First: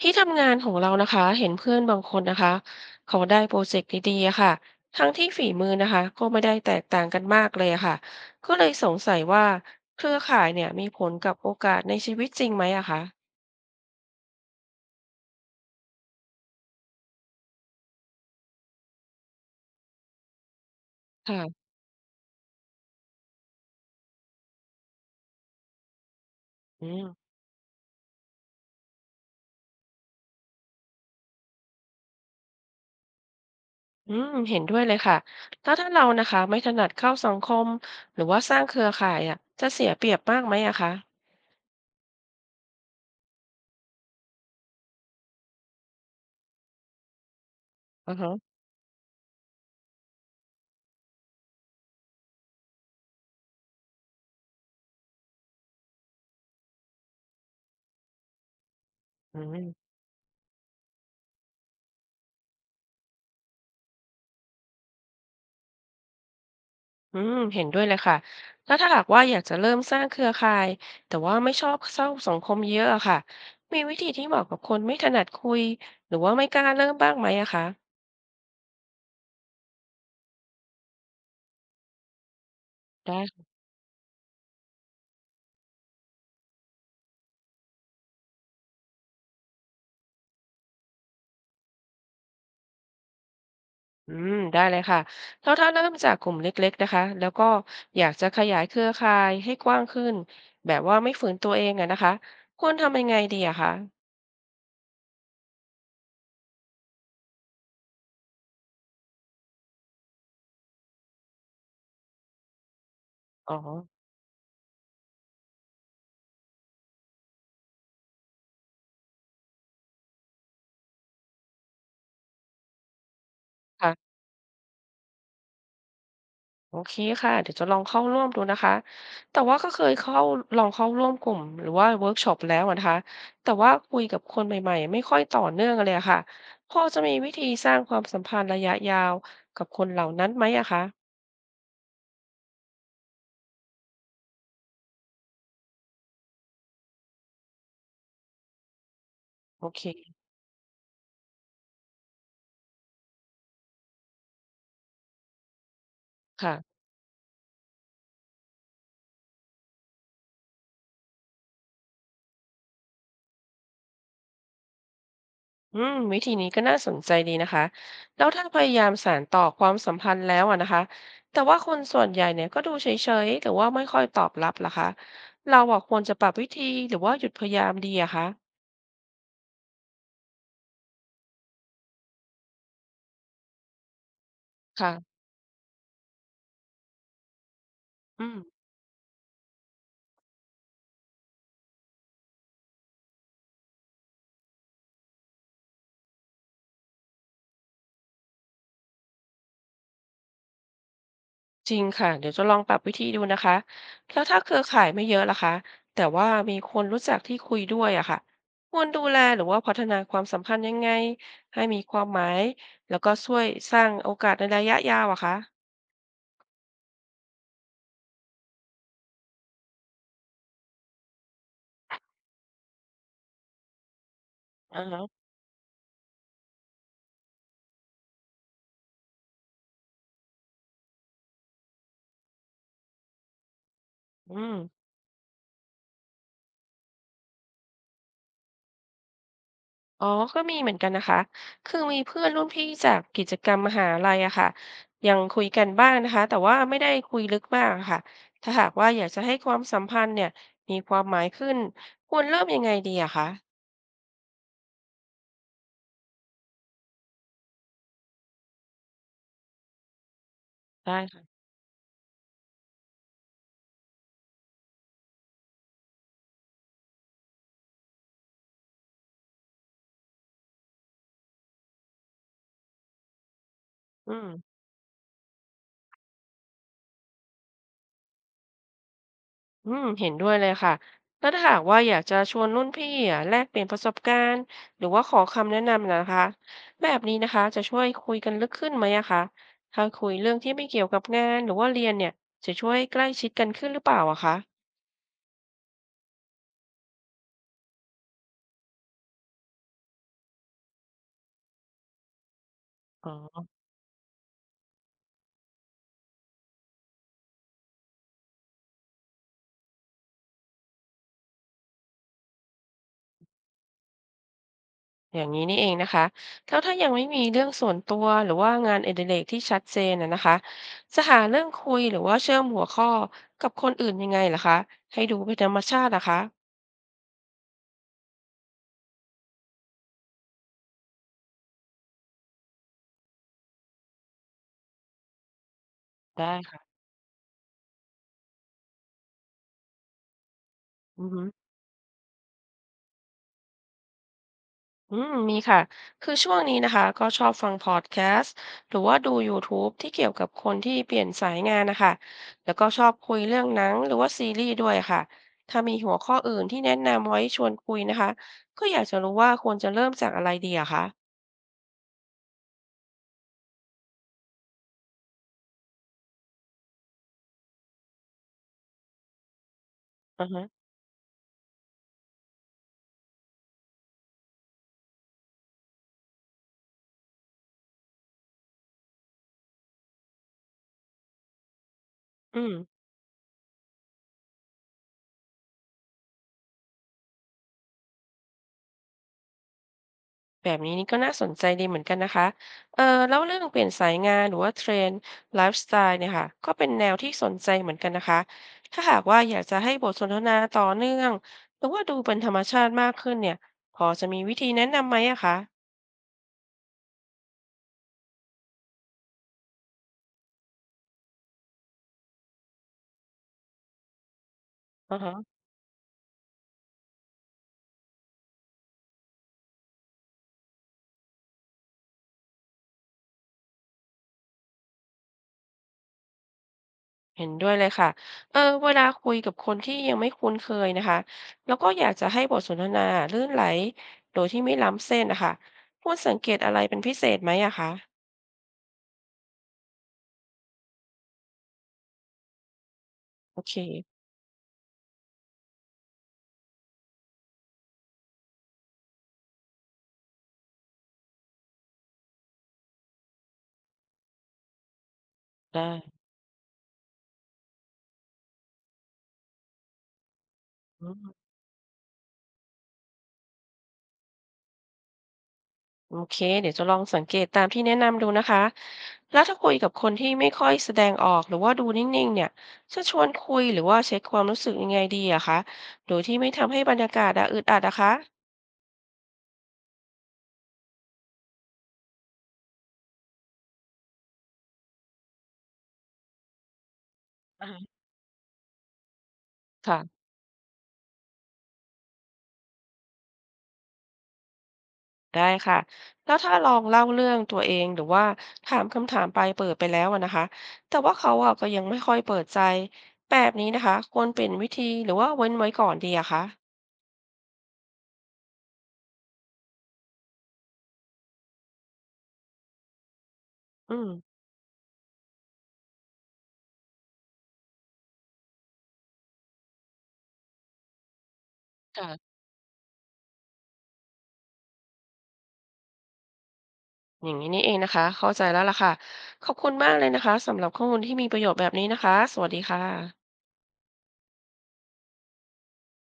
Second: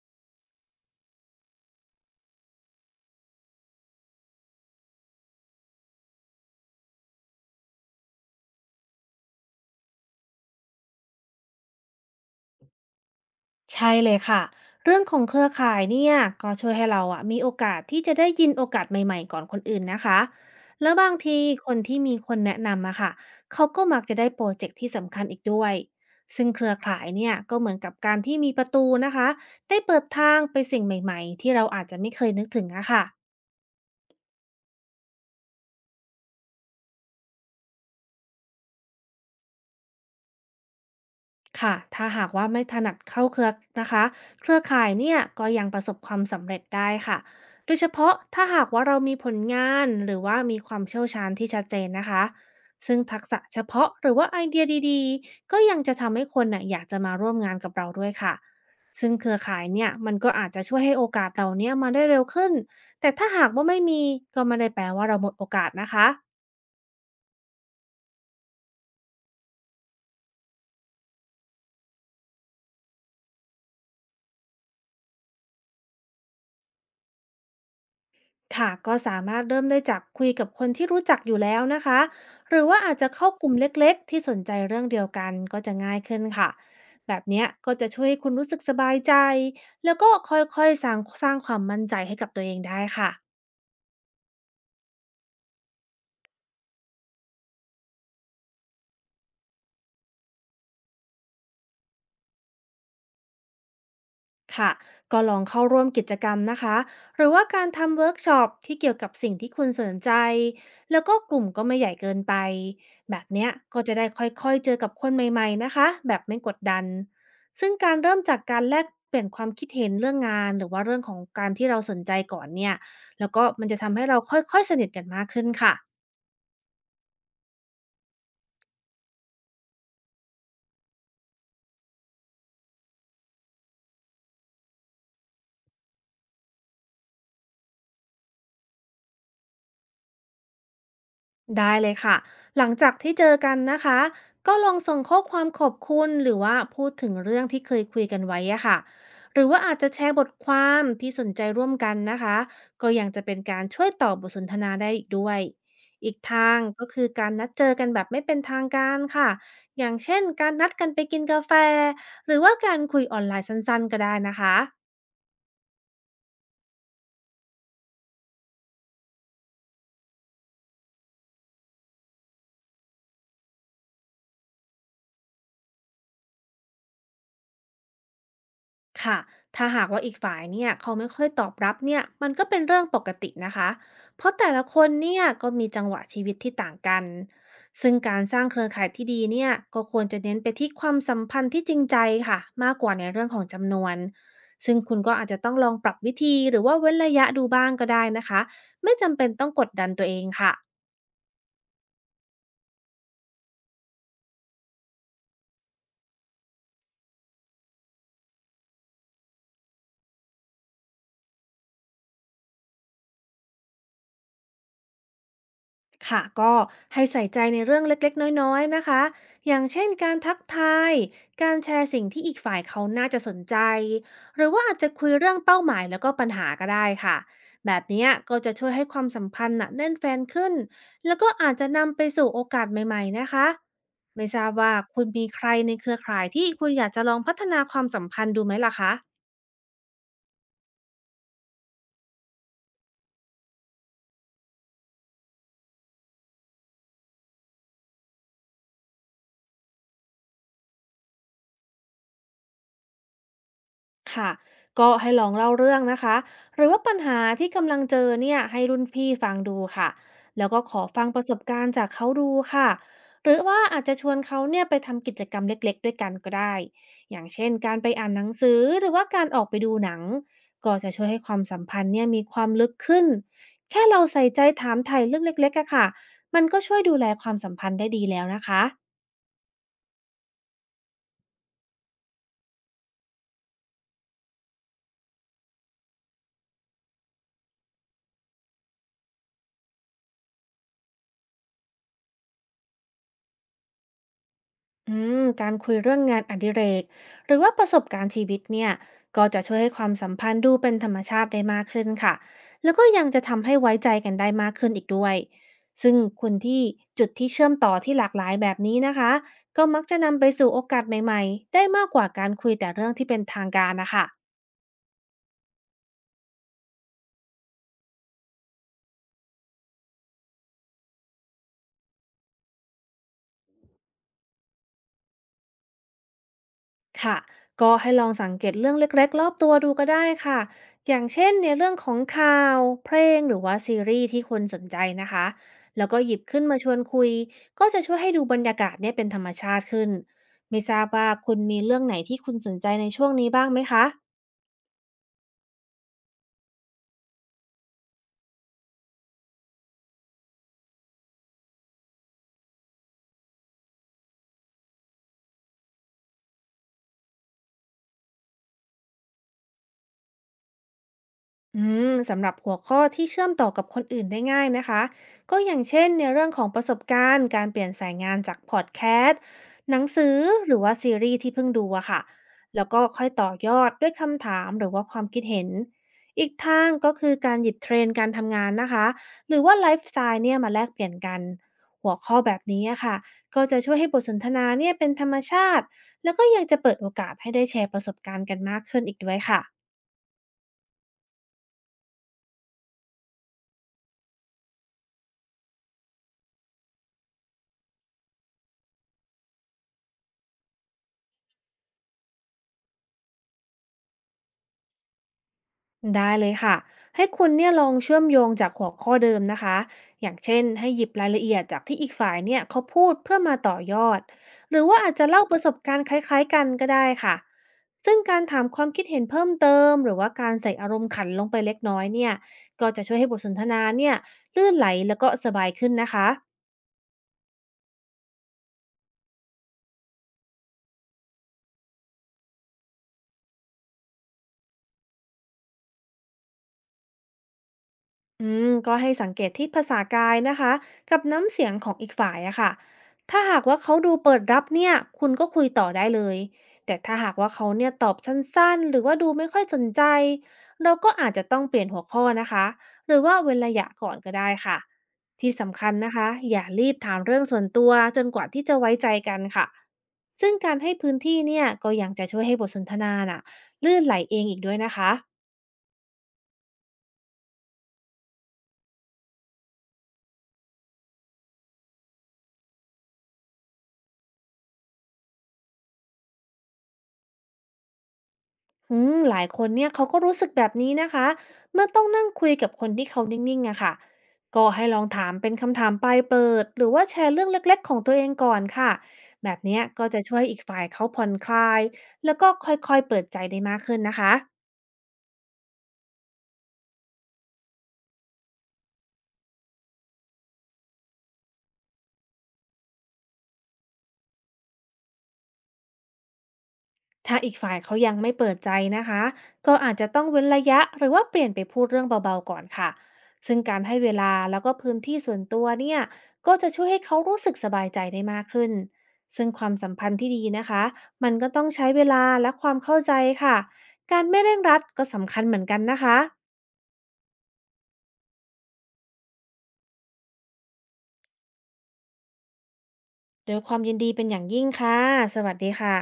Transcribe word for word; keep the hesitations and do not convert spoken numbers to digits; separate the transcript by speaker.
Speaker 1: ที่ทำงานของเรานะคะเห็นเพื่อนบางคนนะคะเขาได้โปรเจกต์ดีๆอะค่ะทั้งที่ฝีมือนะคะก็ไม่ได้แตกต่างกันมากเลยอะค่ะก็เลยสงสัยว่าเครือข่ายเนี่ยมีผลกับโอกาสในชีวิตจริงไหมอะคะ
Speaker 2: ใช่เลยค่ะเรื่องของเครือข่ายเนี่ยก็ช่วยให้เราอะมีโอกาสที่จะได้ยินโอกาสใหม่ๆก่อนคนอื่นนะคะแล้วบางที
Speaker 1: ค่ะ
Speaker 2: คนที่มีคนแนะนำอะค่ะเขาก็มักจะได้โปรเจกต์ที่สำคัญอีกด้วยซึ่งเครือ
Speaker 1: อื
Speaker 2: ข่า
Speaker 1: ม
Speaker 2: ยเนี่ยก็เหมือนกับการที่มีประตูนะคะได้เปิดทางไปสิ่งใหม่ๆที่เราอาจจะไม่เคยนึกถึงอะค่ะ
Speaker 1: อืมเห็นด้วยเลยค่ะถ้าถ้าเรานะคะไม่ถนัดเข้าสังคมหรือว่าสร้างเครือข่ายอะจะเสียเปรียบมากไหมอะคะ
Speaker 2: ค่ะถ้าหากว่าไม่ถนัดเข้าเครือนะคะเครือข่ายเนี่ยก็ยังประสบความสำเร็จได้ค่ะโดยเฉ
Speaker 1: อื
Speaker 2: พาะ
Speaker 1: อ
Speaker 2: ถ้า
Speaker 1: ฮะ
Speaker 2: หากว่าเรามีผลงานหรือว่ามีความเชี่ยวชาญที่ชัดเจนนะคะซึ่งทักษะเฉพาะหรือว่าไอเดียดีๆก็ยังจะทำให้คนน่ะอยากจะมาร่วมงานกับเราด้วยค่ะซึ่งเครือ
Speaker 1: อืม
Speaker 2: ข่ายเนี่ยมันก็อาจจะช่วยให้โอกาสเหล่าเนี้ยมาได้เร็วขึ้นแต่ถ้าหากว่าไม่มีก็ไม่ได้แปลว่าเราหมดโอกาสนะคะ
Speaker 1: อืมเห็นด้วยเลยค่ะแล้วถ้าหากว่าอยากจะเริ่มสร้างเครือข่ายแต่ว่าไม่ชอบเข้าสังคมเยอะอะค่ะมีวิธีที่เหมาะกับคนไม่ถนัดคุยหรือว่าไม่กล้าเริ่มบ้างไหมอะคะ
Speaker 2: ค่ะก็สามารถเริ่มได้จากคุยกับคนที่รู้จักอยู่แล้วนะคะหรือว่าอาจจะ
Speaker 1: ได้
Speaker 2: เข้ากลุ่ม
Speaker 1: ค่ะ
Speaker 2: เล็กๆที่สนใจเรื่องเดียวกันก็จะง่ายขึ้นค่ะแบบเนี้ยก็จะช่วยให้คุณรู้สึกสบายใจแล้วก็ค่อยๆสร้างสร้างความมั่นใจให้กับตัวเองได้ค่ะ
Speaker 1: อืมได้เลยค่ะแล้วถ้าเริ่มจากกลุ่มเล็กๆนะคะแล้วก็อยากจะขยายเครือข่ายให้กว้างขึ้นแบบว่าไม่ฝืนตัวเองอะนะคะควรทำยังไงดีอะคะ
Speaker 2: ค่ะก็ลองเข้าร่วมกิจกรรมนะคะหรือว่าการทำเวิร์กช็อปที่เกี่ยวกับสิ่งที่คุณสนใจแล้วก็กลุ่มก็ไม่ใหญ่เกินไปแบบเนี้ย
Speaker 1: อ๋อ
Speaker 2: ก็จะได้ค่อยๆเจอกับคนใหม่ๆนะคะแบบไม่กดดันซึ่งการเริ่มจากการแลกเปลี่ยนความคิดเห็นเรื่องงานหรือว่าเรื่องของการที่เราสนใจก่อนเนี่ยแล้วก็มันจะทำให้
Speaker 1: ค่ะ
Speaker 2: เราค่อยๆสนิทกันมากขึ้นค่ะ
Speaker 1: โอเคค่ะเดี๋ยวจะลองเข้าร่วมดูนะคะแต่ว่าก็เคยเข้าลองเข้าร่วมกลุ่มหรือว่าเวิร์กช็อปแล้วอะนะคะแต่ว่าคุยกับคนใหม่ๆไม่ค่อยต่อเนื่องเลยอะค่ะพอจะมีวิธีสร้างความสัมพันธ์ระยะยาวกับคนเหล่านั้นไหมอะคะ
Speaker 2: ได้เลยค่ะ หลังจากที่เจอกันนะคะ ก็ลองส่งข้อความขอบคุณหรือว่าพูดถึงเรื่องที่เคยคุยกันไว้อะค่ะหรือว่า
Speaker 1: โอ
Speaker 2: อาจ
Speaker 1: เค
Speaker 2: จะแชร์บทความที่สนใจร่วมกันนะคะก็ยังจะเป็นการช่วยต่อบทสนทนาได้อีกด้วย อีกทาง
Speaker 1: ค่ะ
Speaker 2: ก็คือการนัดเจอกันแบบไม่เป็นทางการค่ะ อย่างเช่นการนัดกันไปกินกาแฟหรือว่าการคุยออนไลน์สั้นๆก็ได้นะคะ
Speaker 1: อืมวิธีนี้ก็น่าสนใจดีนะคะแล้วถ้าพยายามสานต่อความสัมพันธ์แล้วอะนะคะแต่ว่าคนส่วนใหญ่เนี่ยก็ดูเฉยๆหรือว่าไม่ค่อยตอบรับล่ะคะเราอะควรจะปรับวิธีหรือว่าหยุดพยายามดีอะคะ
Speaker 2: ค่ะถ้าหากว่าอีกฝ่ายเนี่ยเขาไม่ค่อยตอบรับเนี่ยมันก็เป็นเรื่องปกตินะคะเพราะแต่ละคน
Speaker 1: ค่ะ
Speaker 2: เนี่ยก็มีจังหวะชีวิตที่ต่างกันซึ่งการ
Speaker 1: อื
Speaker 2: ส
Speaker 1: ม
Speaker 2: ร้างเครือข่ายที่ดีเนี่ยก็ควรจะเน้นไปที่ความสัมพันธ์ที่จริงใจค่ะมากกว่าในเรื่องของจำนวนซึ่งคุณก็อาจจะต้องลองปรับวิธีหรือว่าเว้นระยะดูบ้างก็ได้นะคะไม่จำเป็นต้องกดดันตัวเองค่ะ
Speaker 1: จริงค่ะเดี๋ยวจะลองปรับวิธีดูนะคะแล้วถ้าเครือข่ายไม่เยอะล่ะคะแต่ว่ามีคนรู้จักที่คุยด้วยอะค่ะควรดูแลหรือว่าพัฒนาความสัมพันธ์ยังไงให้มีความหมายแล้วก็ช่วยสร้างโอกาสในระยะยาวอะคะ
Speaker 2: ค่ะก็ให้ใส่ใจในเรื่องเล็กๆน้อยๆนะคะอย่างเช่นการทักทายการแชร์สิ่งที่อีกฝ่ายเขาน่าจะสนใจหรือว่าอาจ
Speaker 1: อ่า
Speaker 2: จะคุย
Speaker 1: ฮะ
Speaker 2: เรื่องเป้าหมายแล้วก็ปัญหาก็ได้ค่ะแบบเนี้ยก็จะช่วยให้ความสัมพันธ์น่ะแน่นแฟนขึ้นแล้วก็อาจจะนำไปสู่โอกาสใหม่ๆนะคะไม่
Speaker 1: อื
Speaker 2: ทราบ
Speaker 1: ม
Speaker 2: ว่าคุณมีใครในเครือข่ายที่คุณอยากจะลองพัฒนาความสัมพันธ์ดูไหมล่ะคะ
Speaker 1: อ๋อก็มีเหมือนกันนะคะคือมีเพื่อนรุ่นพี่จากกิจกรรมมหาลัยอะค่ะยังคุยกันบ้างนะคะแต่ว่าไม่ได้คุยลึกมากอะค่ะถ้าหากว่าอยากจะให้ความสัมพันธ์เนี่ยมีความหมายขึ้นควรเริ่มยังไงดีอะคะ
Speaker 2: ค่ะก็ให้ลองเล่าเรื่องนะคะหรือว่าปัญหาที่กำลังเจอเนี่ยให้รุ่นพี่ฟังดูค่ะแล้วก็ขอ
Speaker 1: ได
Speaker 2: ฟังประ
Speaker 1: ้
Speaker 2: สบการณ์จากเขาดูค่ะหรือว่าอาจจะชวนเขาเนี่ยไปทำกิจกรรมเล็กๆด้วยกันก็ได้ อย่างเช่นการไปอ่านหนังสือหรือว่าการออกไปดูหนังก็จะช่วยให้ความสัมพันธ์เนี่ยมีความลึกขึ้น แค่เรา
Speaker 1: อื
Speaker 2: ใส่
Speaker 1: ม
Speaker 2: ใจถามไถ่เรื่องเล็กๆอะค่ะมันก็ช่วยดูแลความสัมพันธ์ได้ดีแล้วนะคะ
Speaker 1: อืมเห็นด้วยเลยค่ะแล้วถ้าหากว่าอยากจะชวนรุ่นพี่อะแลกเปลี่ยนประสบการณ์หรือว่าขอคำแนะนำนะคะแบบนี้นะคะจะช่วยคุยกันลึกขึ้นไหมอะคะถ้าคุยเรื่องที่ไม่เกี่ยวกับงานหรือว่าเรียนเนี่ยจะช่วยใกล้ชิดกันขึ้นหรือเปล่าอะคะ
Speaker 2: อืมการคุยเรื่องงานอดิเรกหรือว่าประสบการณ์ชีวิตเนี่ยก็จะช่วยให้ความสัมพันธ์ดูเป็นธรรมชาติได้มากขึ้นค่ะแล้วก็ยัง
Speaker 1: อ๋
Speaker 2: จะทำ
Speaker 1: อ
Speaker 2: ให้ไว้ใจกันได้มากขึ้นอีกด้วยซึ่งคนที่จุดที่เชื่อมต่อที่หลากหลายแบบนี้นะคะก็มักจะนำไปสู่โอกาสใหม่ๆได้มากกว่าการคุยแต่เรื่องที่เป็นทางการนะคะ
Speaker 1: อย่างนี้นี่เองนะคะแล้วถ้ายังไม่มีเรื่องส่วนตัวหรือว่างานอดิเรกที่ชัดเจนอะนะคะจะหาเรื่องคุยหรือว่าเชื่อมหัวข้อกับคนอื่นยังไงล่ะคะให้ดูเป็นธรรมชาตินะคะ
Speaker 2: ค่ะก็ให้ลองสังเกตเรื่องเล็กๆรอบตัวดูก็ได้ค่ะ อย่างเช่นในเรื่องของข่าวเพลงหรือว่าซีรีส์ที่คนสนใจนะคะ แล้วก็หยิบ
Speaker 1: ได้
Speaker 2: ขึ้นมาชว
Speaker 1: ค่ะ
Speaker 2: นคุยก็จะช่วยให้ดูบรรยากาศเนี่ยเป็นธรรมชาติขึ้น ไม่ทราบ
Speaker 1: อื
Speaker 2: ว่า
Speaker 1: อฮึ
Speaker 2: คุณมีเรื่องไหนที่คุณสนใจในช่วงนี้บ้างไหมคะ
Speaker 1: อืมมีค่ะ คือช่วงนี้นะคะก็ชอบฟังพอดแคสต์หรือว่าดู ยูทูบ ทบที่เกี่ยวกับคนที่เปลี่ยนสายงานนะคะ แล้วก็ชอบคุยเรื่องหนังหรือว่าซีรีส์ด้วยค่ะ ถ้ามีหัวข้ออื่นที่แนะนำไว้ชวนคุยนะคะก็อยากจะรู้ว่าควรจะเริ่มจากอะไรดีอะคะ
Speaker 2: อืมสำหรับหัวข้อที่เชื่อมต่อกับคนอื่นได้ง่ายนะคะก็อย่างเช่นในเรื่องของประสบการณ์การเปลี่ยนสายงานจากพอดแคสต์หนังสือ
Speaker 1: อือฮะ
Speaker 2: หรือว่าซีรีส์ที่เพิ่งดูอะค่ะแล้วก็ค่อยต่อยอดด้วยคำถามหรือว่าความคิดเห็นอีกทางก็คือการหยิบเทรนด์การทำงานนะคะหรือว่าไลฟ์สไตล์เนี่ยมาแลกเปลี่ยนกันหัวข้อแบ
Speaker 1: อื
Speaker 2: บ
Speaker 1: ม
Speaker 2: นี้อะค่ะก็จะช่วยให้บทสนทนาเนี่ยเป็นธรรมชาติแล้วก็ยังจะเปิดโอกาสให้ได้แชร์ประสบการณ์กันมากขึ้นอีกด้วยค่ะ
Speaker 1: แบบนี้นี่ก็น่าสนใจดีเหมือนกันนะคะเออแล้วเรื่องเปลี่ยนสายงานหรือว่าเทรนด์ไลฟ์สไตล์เนี่ยค่ะก็เป็นแนวที่สนใจเหมือนกันนะคะถ้าหากว่าอยากจะให้บทสนทนาต่อเนื่องหรือว่าดูเป็นธรรมชาติมากขึ้นเนี่ยพอจะมีวิธีแนะนำไหมอะคะ
Speaker 2: ได้เลยค่ะให้คุณเนี่ยลองเชื่อมโยงจากหัวข้อเดิมนะคะอย่างเช่นให้หยิบรายละเอียดจากที่อีกฝ่ายเนี่ยเขาพูดเพื่อมาต่อยอดหรือว่าอา
Speaker 1: อื
Speaker 2: จ
Speaker 1: อ
Speaker 2: จะ
Speaker 1: ฮะ
Speaker 2: เล่าประสบการณ์คล้ายๆกันก็ได้ค่ะซึ่งการถามความคิดเห็นเพิ่มเติมหรือว่าการใส่อารมณ์ขันลงไปเล็กน้อยเนี่ยก็จะช่วยให้บทสนทนาเนี่ยลื่นไหลแล้วก็สบายขึ้นนะคะ
Speaker 1: เห็นด้วยเลยค่ะเออเวลาคุยกับคนที่ยังไม่คุ้นเคยนะคะแล้วก็อยากจะให้บทสนทนาลื่นไหลโดยที่ไม่ล้ำเส้นนะคะควรสังเกตอะไรเป็นพิเศษไหมอะคะ
Speaker 2: อืมก็ให้สังเกตที่ภาษากายนะคะกับน้ำเสียงของอีกฝ่ายอะค่ะถ้า
Speaker 1: โอ
Speaker 2: หาก
Speaker 1: เค
Speaker 2: ว่าเขาดูเปิดรับเนี่ยคุณก็คุยต่อได้เลยแต่ถ้าหากว่าเขาเนี่ยตอบสั้นๆหรือว่าดูไม่ค่อยสนใจเราก็อาจจะต้องเปลี่ยนหัวข้อนะคะหรือว่าเว้นระยะก่อนก็ได้ค่ะที่สำ
Speaker 1: ได้
Speaker 2: คัญนะคะอย่ารีบถามเรื่องส่วนตัวจนกว่าที่จะไว้ใจกันค่ะซึ่งการให้พื้นที่เนี่ยก็ยังจะช่วยให้บทสนทนาน่ะลื่นไหลเองอีกด้วยนะคะ
Speaker 1: โอเคเดี๋ยวจะลองสังเกตตามที่แนะนำดูนะคะแล้วถ้าคุยกับคนที่ไม่ค่อยแสดงออกหรือว่าดูนิ่งๆเนี่ยจะชวนคุยหรือว่าเช็คความรู้สึกยังไงดีอะคะโดยที่ไม่ทำให้บรรยากาศอะอึดอัดอะคะ
Speaker 2: อืมหลายคนเนี่ยเขาก็รู้สึกแบบนี้นะคะเมื่อต้องนั่งคุยกับคนที่เขานิ่งๆอะค่ะก็ให้ลองถามเป็นคำถามปลายเปิดหรือว่าแชร์เรื่อง
Speaker 1: อ่า
Speaker 2: เล็ก
Speaker 1: ฮะ
Speaker 2: ๆของตัวเองก่อนค่ะแบบเนี้ยก็จะ
Speaker 1: ค่ะ
Speaker 2: ช่วยอีกฝ่ายเขาผ่อนคลายแล้วก็ค่อยๆเปิดใจได้มากขึ้นนะคะ
Speaker 1: ได้ค่ะแล้วถ้าลองเล่าเรื่องตัวเองหรือว่าถามคำถามไปเปิดไปแล้วอะนะคะแต่ว่าเขาอะก็ยังไม่ค่อยเปิดใจแบบนี้นะคะควรเป็นวิธีหรือว่าเว้นไว้ก่อนดีอะคะ
Speaker 2: ถ้าอีกฝ่ายเขายังไม่เปิดใจนะคะก็อาจจะต้องเว้นระยะหรือว่าเปลี่ยนไปพูดเรื่องเบาๆก่อนค่ะซึ่งการ
Speaker 1: อื
Speaker 2: ให้
Speaker 1: ม
Speaker 2: เวลาแล้วก็พื้นที่ส่วนตัวเนี่ยก็จะช่วยให้เขารู้สึกสบายใจได้มากขึ้นซึ่งความสัมพันธ์ที่ดีนะคะมันก็ต้องใช้เว
Speaker 1: ค่ะ
Speaker 2: ลาและความเข้าใจค่ะการไม่เร่งรัดก็สำคัญเหมือนกันนะคะ
Speaker 1: อย่างนี้นี่เองนะคะเข้าใจแล้วล่ะค่ะขอบคุณมากเลยนะคะสำหรับข้อมูลที่มีประโยชน์แบบนี้นะคะสวัสดีค่ะ
Speaker 2: โดวยความยินดีเป็นอย่างยิ่งค่ะสวัสดีค่ะ